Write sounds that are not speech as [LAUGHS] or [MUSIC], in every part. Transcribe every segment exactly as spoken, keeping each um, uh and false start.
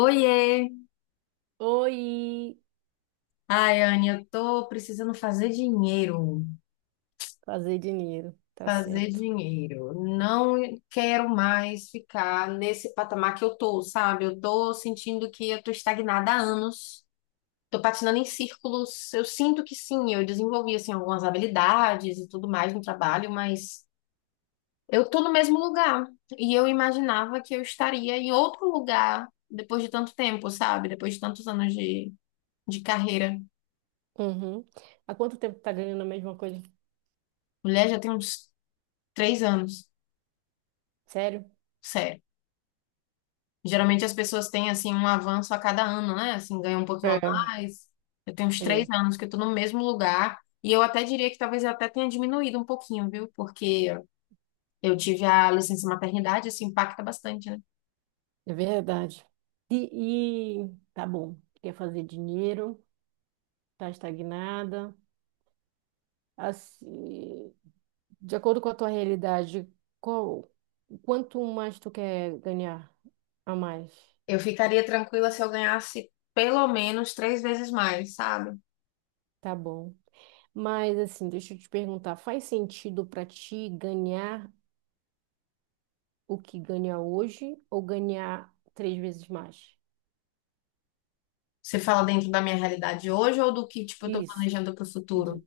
Oiê! Oi, Ai, Anne, eu tô precisando fazer dinheiro. fazer dinheiro, tá Fazer certo. dinheiro. Não quero mais ficar nesse patamar que eu tô, sabe? Eu tô sentindo que eu tô estagnada há anos. Tô patinando em círculos. Eu sinto que sim, eu desenvolvi assim algumas habilidades e tudo mais no trabalho, mas eu tô no mesmo lugar. E eu imaginava que eu estaria em outro lugar depois de tanto tempo, sabe? Depois de tantos anos de, de carreira. Uhum. Há quanto tempo tá ganhando a mesma coisa? Mulher, já tem uns três anos. Sério? Sério. Geralmente as pessoas têm assim um avanço a cada ano, né? Assim, ganham um pouquinho É, a mais. Eu tenho uns três é, anos que eu tô no mesmo lugar e eu até diria que talvez eu até tenha diminuído um pouquinho, viu? Porque eu tive a licença maternidade, isso impacta bastante, né? é verdade. E, e tá bom, quer fazer dinheiro, tá estagnada. Assim, de acordo com a tua realidade, qual, quanto mais tu quer ganhar a mais? Eu ficaria tranquila se eu ganhasse pelo menos três vezes mais, sabe? Tá bom. Mas assim, deixa eu te perguntar, faz sentido pra ti ganhar o que ganha hoje ou ganhar três vezes mais? Você fala dentro da minha realidade hoje ou do que, tipo, eu tô Isso, planejando pro do, futuro?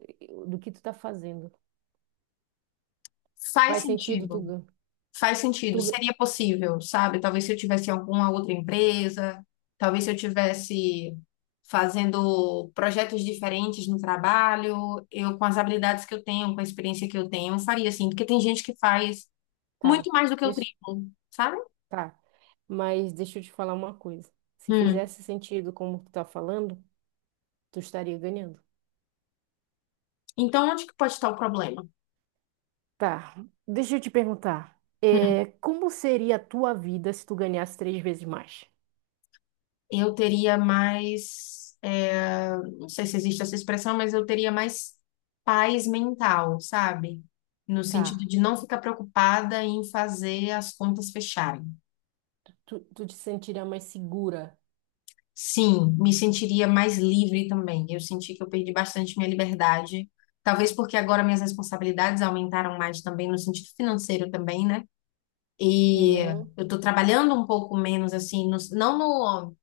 do que tu tá fazendo. Faz Faz sentido, tu, sentido. gan- Faz tu sentido, gan- seria possível, sabe? Talvez se eu tivesse em alguma outra empresa, talvez se eu tivesse fazendo projetos diferentes no trabalho, eu com as habilidades que eu tenho, com a experiência que eu tenho, eu faria assim, porque tem gente que faz muito tá, mais do que o deixa, triplo, sabe? tá. Mas deixa eu te falar uma coisa. Se Hum. fizesse sentido como tu tá falando, tu estaria ganhando. Então, onde que pode estar o problema? Tá, deixa eu te perguntar. É, como seria a tua vida se tu ganhasse três vezes mais? Eu teria mais, é, não sei se existe essa expressão, mas eu teria mais paz mental, sabe? No sentido Tá. de não ficar preocupada em fazer as contas fecharem. Tu, tu te sentiria mais segura. Sim, me sentiria mais livre também. Eu senti que eu perdi bastante minha liberdade, talvez porque agora minhas responsabilidades aumentaram mais também no sentido financeiro também, né? E Uhum, eu tô trabalhando um pouco menos assim, no- não no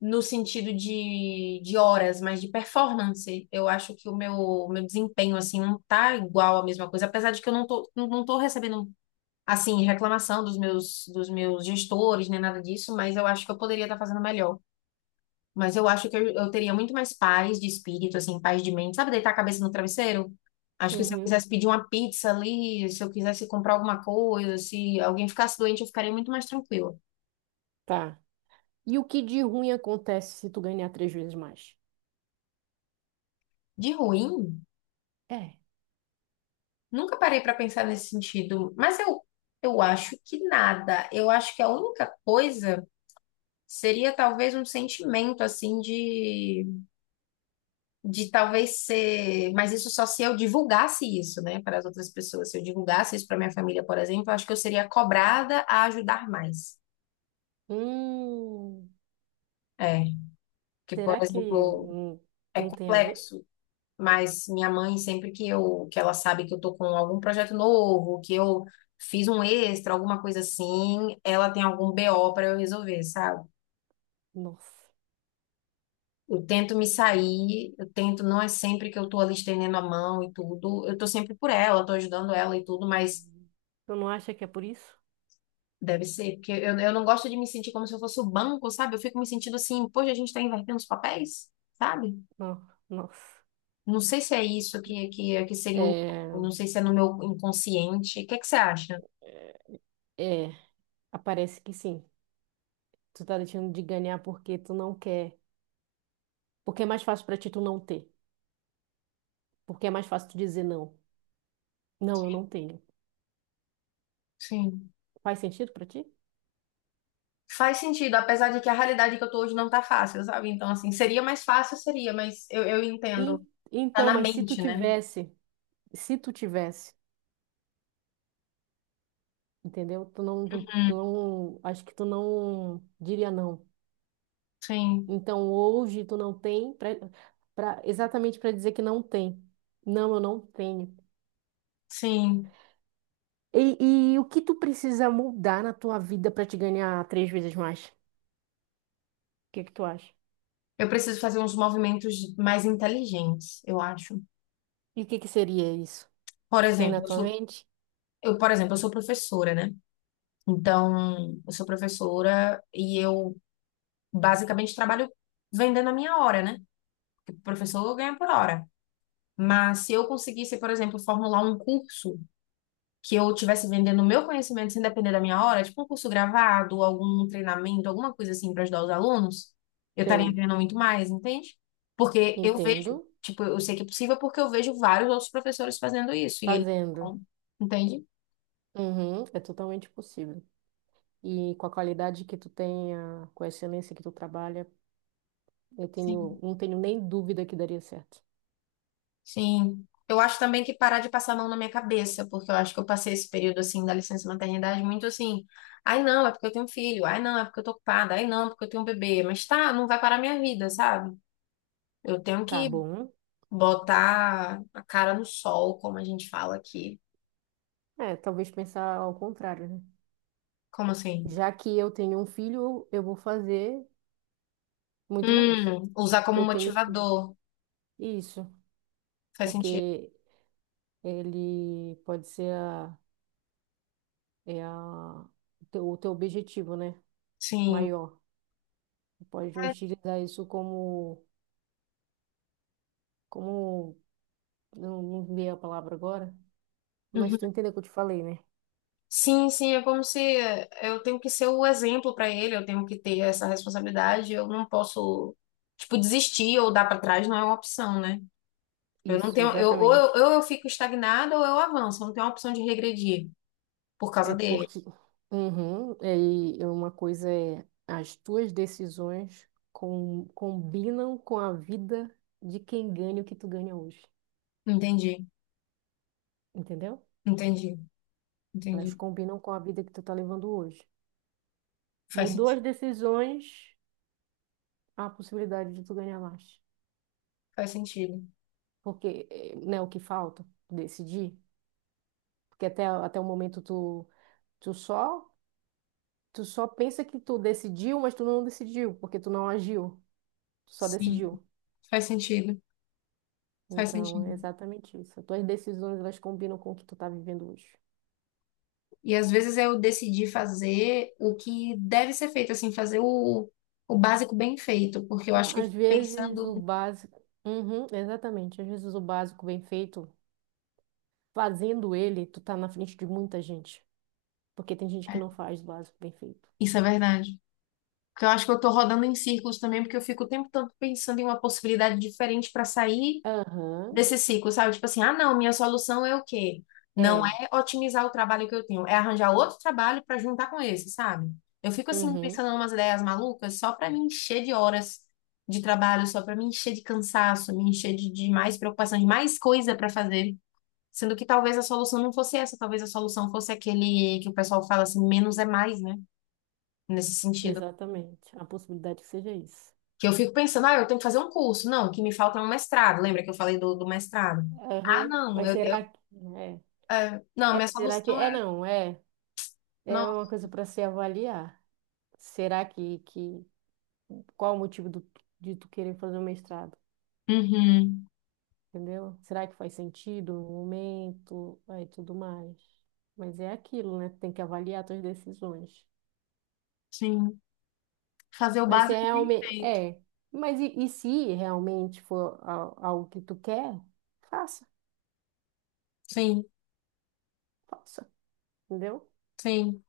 no sentido de, de horas, mas de performance. Eu acho que o meu, meu desempenho, assim, não tá igual à mesma coisa, apesar de que eu não tô, não não tô recebendo, assim, reclamação dos meus, dos meus gestores, nem nada disso, mas eu acho que eu poderia estar fazendo melhor. Mas eu acho que eu, eu teria muito mais paz de espírito, assim, paz de mente. Sabe, deitar a cabeça no travesseiro? Acho que se eu uhum. quisesse pedir uma pizza ali, se eu quisesse comprar alguma coisa, se alguém ficasse doente, eu ficaria muito mais tranquila. Tá. E o que de ruim acontece se tu ganhar três vezes mais? De ruim. É. Nunca parei para pensar nesse sentido, mas eu, eu acho que nada. Eu acho que a única coisa seria talvez um sentimento assim de, de talvez ser, mas isso só se eu divulgasse isso, né, para as outras pessoas. Se eu divulgasse isso para minha família, por exemplo, eu acho que eu seria cobrada a ajudar mais. Hum, É, porque, por será que exemplo, hum, é não tem a ver? complexo. Mas minha mãe, sempre que eu, que ela sabe que eu tô com algum projeto novo, que eu fiz um extra, alguma coisa assim, ela tem algum B O para eu resolver, sabe? Nossa. Eu tento me sair, eu tento, não é sempre que eu tô ali estendendo a mão e tudo, eu tô sempre por ela, tô ajudando ela e tudo, mas Tu não acha que é por isso? deve ser, porque eu, eu não gosto de me sentir como se eu fosse o banco, sabe? Eu fico me sentindo assim, poxa, a gente tá invertendo os papéis, sabe? Não, nossa. Não sei se é isso que, que, que seria o, É, não sei se é no meu inconsciente. O que é que você acha? é, aparece que sim. Tu tá deixando de ganhar porque tu não quer. Porque é mais fácil pra ti tu não ter. Porque é mais fácil tu dizer não. Não, eu não tenho. Sim. Faz sentido pra ti? Faz sentido, apesar de que a realidade que eu tô hoje não tá fácil, sabe? Então, assim, seria mais fácil, seria, mas eu, eu entendo. E- Tá então, na mas se tu mente, né? tivesse, se tu tivesse, entendeu? Tu não, tu Hum, não, acho que tu não diria não. sim, Então hoje tu não tem pra, pra- exatamente para dizer que não tem. Não, eu não tenho. sim. E, e o que tu precisa mudar na tua vida para te ganhar três vezes mais? O que que tu acha? Eu preciso fazer uns movimentos mais inteligentes, eu acho. E o que que seria isso? Por Tu tem exemplo, na eu tua sou, mente? eu, por exemplo, eu sou professora, né? Então, eu sou professora e eu basicamente trabalho vendendo a minha hora, né? Porque professor ganha por hora. Mas se eu conseguisse, por exemplo, formular um curso que eu estivesse vendendo o meu conhecimento sem depender da minha hora, tipo um curso gravado, algum treinamento, alguma coisa assim para ajudar os alunos, eu estaria Sei. vendo muito mais, entende? Porque eu vejo, Entendo. tipo, eu sei que é possível porque eu vejo vários outros professores fazendo isso e eles, Fazendo. não, entende? Uhum, é totalmente possível. E com a qualidade que tu tenha, com a excelência que tu trabalha, eu tenho, Sim. não tenho nem dúvida que daria certo. Sim. Eu acho também que parar de passar a mão na minha cabeça, porque eu acho que eu passei esse período assim da licença maternidade muito assim. Ai, não, é porque eu tenho filho. Ai, não, é porque eu tô ocupada. Ai, não, é porque eu tenho um bebê. Mas tá, não vai parar a minha vida, sabe? Eu tenho Tá que bom. botar a cara no sol, como a gente fala aqui. É, talvez pensar ao contrário, né? Como assim? Já que eu tenho um filho, eu vou fazer muito mais. Hum, usar Porque como eu tenho um filho. motivador. Isso, Faz sentido. porque ele pode ser a, é a, o teu, o teu objetivo, né? Sim. Maior. Tu Pode É. utilizar isso como, como, não, não veio a palavra agora, mas Uhum. tu entendeu o que eu te falei, né? Sim, sim, é como se eh, eu tenho que ser o exemplo para ele, eu tenho que ter essa responsabilidade, eu não posso, tipo, desistir ou dar para trás, não é uma opção, né? Eu não Isso, tenho, eu, ou eu, exatamente. ou eu fico estagnada ou eu avanço, eu não tenho a opção de regredir por causa É dele. porque uhum, é, e é uma coisa é as tuas decisões com- combinam com a vida de quem ganha o que tu ganha hoje, Entendi, entendeu? entendi, Elas entendi. combinam com a vida que tu tá levando hoje. Faz Mudou as sentido, decisões, há a possibilidade de tu ganhar mais. faz sentido. Porque, eh, né, o que falta? Decidir. Porque até, até o momento tu, tu só tu só pensa que tu decidiu, mas tu não decidiu, porque tu não agiu. Tu só Sim, decidiu. faz sentido. Faz Então, sentido. é exatamente isso. As tuas decisões, elas combinam com o que tu tá vivendo hoje. E às vezes eu decidi fazer o que deve ser feito, assim, fazer o, o básico bem feito, porque eu acho que Á- eu Às fico vezes, o pensando. básico... Uhum, exatamente. Às vezes, o básico bem feito, fazendo ele, tu tá na frente de muita gente. Porque tem gente que É, não faz o básico bem feito. isso é verdade. Porque eu acho que eu tô rodando em círculos também, porque eu fico o tempo todo pensando em uma possibilidade diferente para sair Aham, desse ciclo, sabe? Tipo assim, ah, não, minha solução é o quê? Não é. é otimizar o trabalho que eu tenho, é arranjar outro trabalho para juntar com esse, sabe? Eu fico assim Uhum, pensando em umas ideias malucas só para me encher de horas de trabalho, só para me encher de cansaço, me encher de, de mais preocupação, de mais coisa para fazer, sendo que talvez a solução não fosse essa, talvez a solução fosse aquele que o pessoal fala assim, menos é mais, né? Nesse sentido. exatamente. A possibilidade que seja isso. Que eu fico pensando, ah, eu tenho que fazer um curso. Não, o que me falta é um mestrado. Lembra que eu falei do, do mestrado? Ah, Aham, não, mas eu, eu será que... É, não, É, minha será que... solução É, é. não, é. Não. É uma coisa para se avaliar. Será que, que... Qual o motivo do, de tu querer fazer o mestrado? Uhum. Entendeu? Será que faz sentido no momento? Aí tudo mais. Mas é aquilo, né? Tem que avaliar tuas decisões. Sim. Fazer o Mas se básico bem realmente feito. é, mas e, e se realmente for al- algo que tu quer, faça, Sim, faça, entendeu? sim.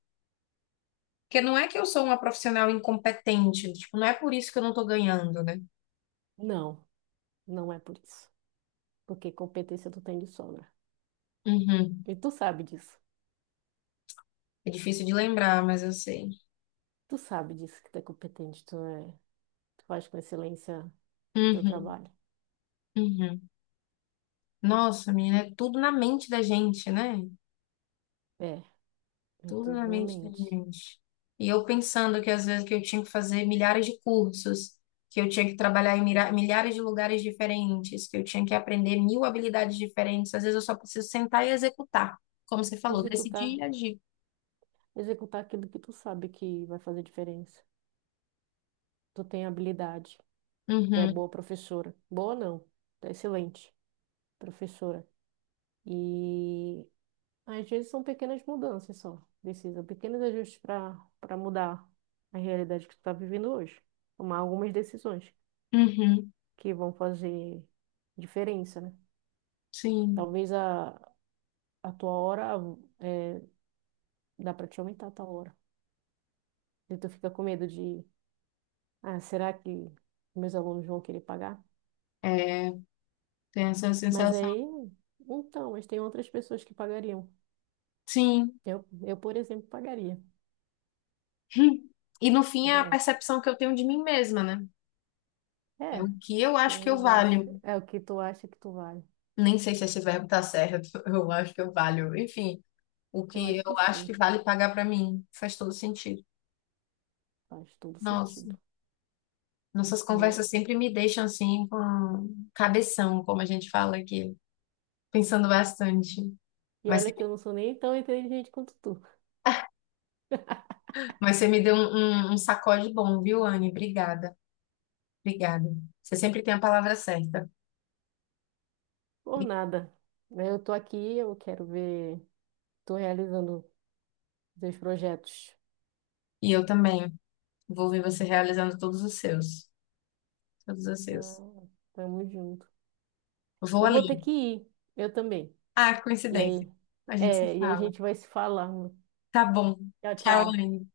Porque não é que eu sou uma profissional incompetente. Tipo, não é por isso que eu não tô ganhando, né? Não, não é por isso. Porque competência tu tem de sobra. Uhum. E tu sabe disso. É difícil de lembrar, mas eu sei. Tu sabe disso que tu é competente, tu é, tu faz com excelência teu Uhum. trabalho. Uhum. Nossa, menina, é tudo na mente da gente, né? É, é Tudo na tudo na mente da mente. gente. E eu pensando que às vezes que eu tinha que fazer milhares de cursos, que eu tinha que trabalhar em mira- milhares de lugares diferentes, que eu tinha que aprender mil habilidades diferentes. Às vezes eu só preciso sentar e executar, como você falou, decidir e Executar. agir. Executar aquilo que tu sabe que vai fazer diferença. Tu tem habilidade, tu é Uhum, boa professora. Boa não, tu é excelente professora. E às vezes são pequenas mudanças só, precisam pequenos ajustes para para mudar a realidade que tu tá vivendo hoje. Tomar algumas decisões uhum, que vão fazer diferença, né? sim. Talvez a, a tua hora é, dá para te aumentar a tua hora. E tu fica com medo de, ah, será que meus alunos vão querer pagar? É, tem essa Mas sensação. aí, então, mas tem outras pessoas que pagariam. Sim. Eu, eu, por exemplo, pagaria. [LAUGHS] E no fim é a É, percepção que eu tenho de mim mesma, né? É o é, que eu tem acho que eu realidade. valho. É o que tu acha que tu vale. Nem sei se esse verbo tá certo, [LAUGHS] eu acho que eu valho. Enfim. O Eu que acho eu que acho que sim, vale pagar pra mim. Faz todo sentido. faz todo Nossa, sentido, nossas né? conversas sempre me deixam assim com cabeção, como a gente fala aqui, pensando bastante. E Mas, olha que eu não sou nem tão inteligente quanto tu. mas você me deu um, um, um sacode bom, viu, Anne? Obrigada, obrigada. Você sempre tem a palavra certa. E Por nada. Né? Eu tô aqui, eu quero ver, tô realizando teus projetos. e eu também vou ver você realizando todos os seus, todos os seus. Ah, tamo junto. Vou Eu vou ali. ter que ir, eu também. Ah, que E coincidência. aí, A gente se é, e aí a fala. gente vai se falando. Tá bom. Tchau, Tchau, tchau. Anne.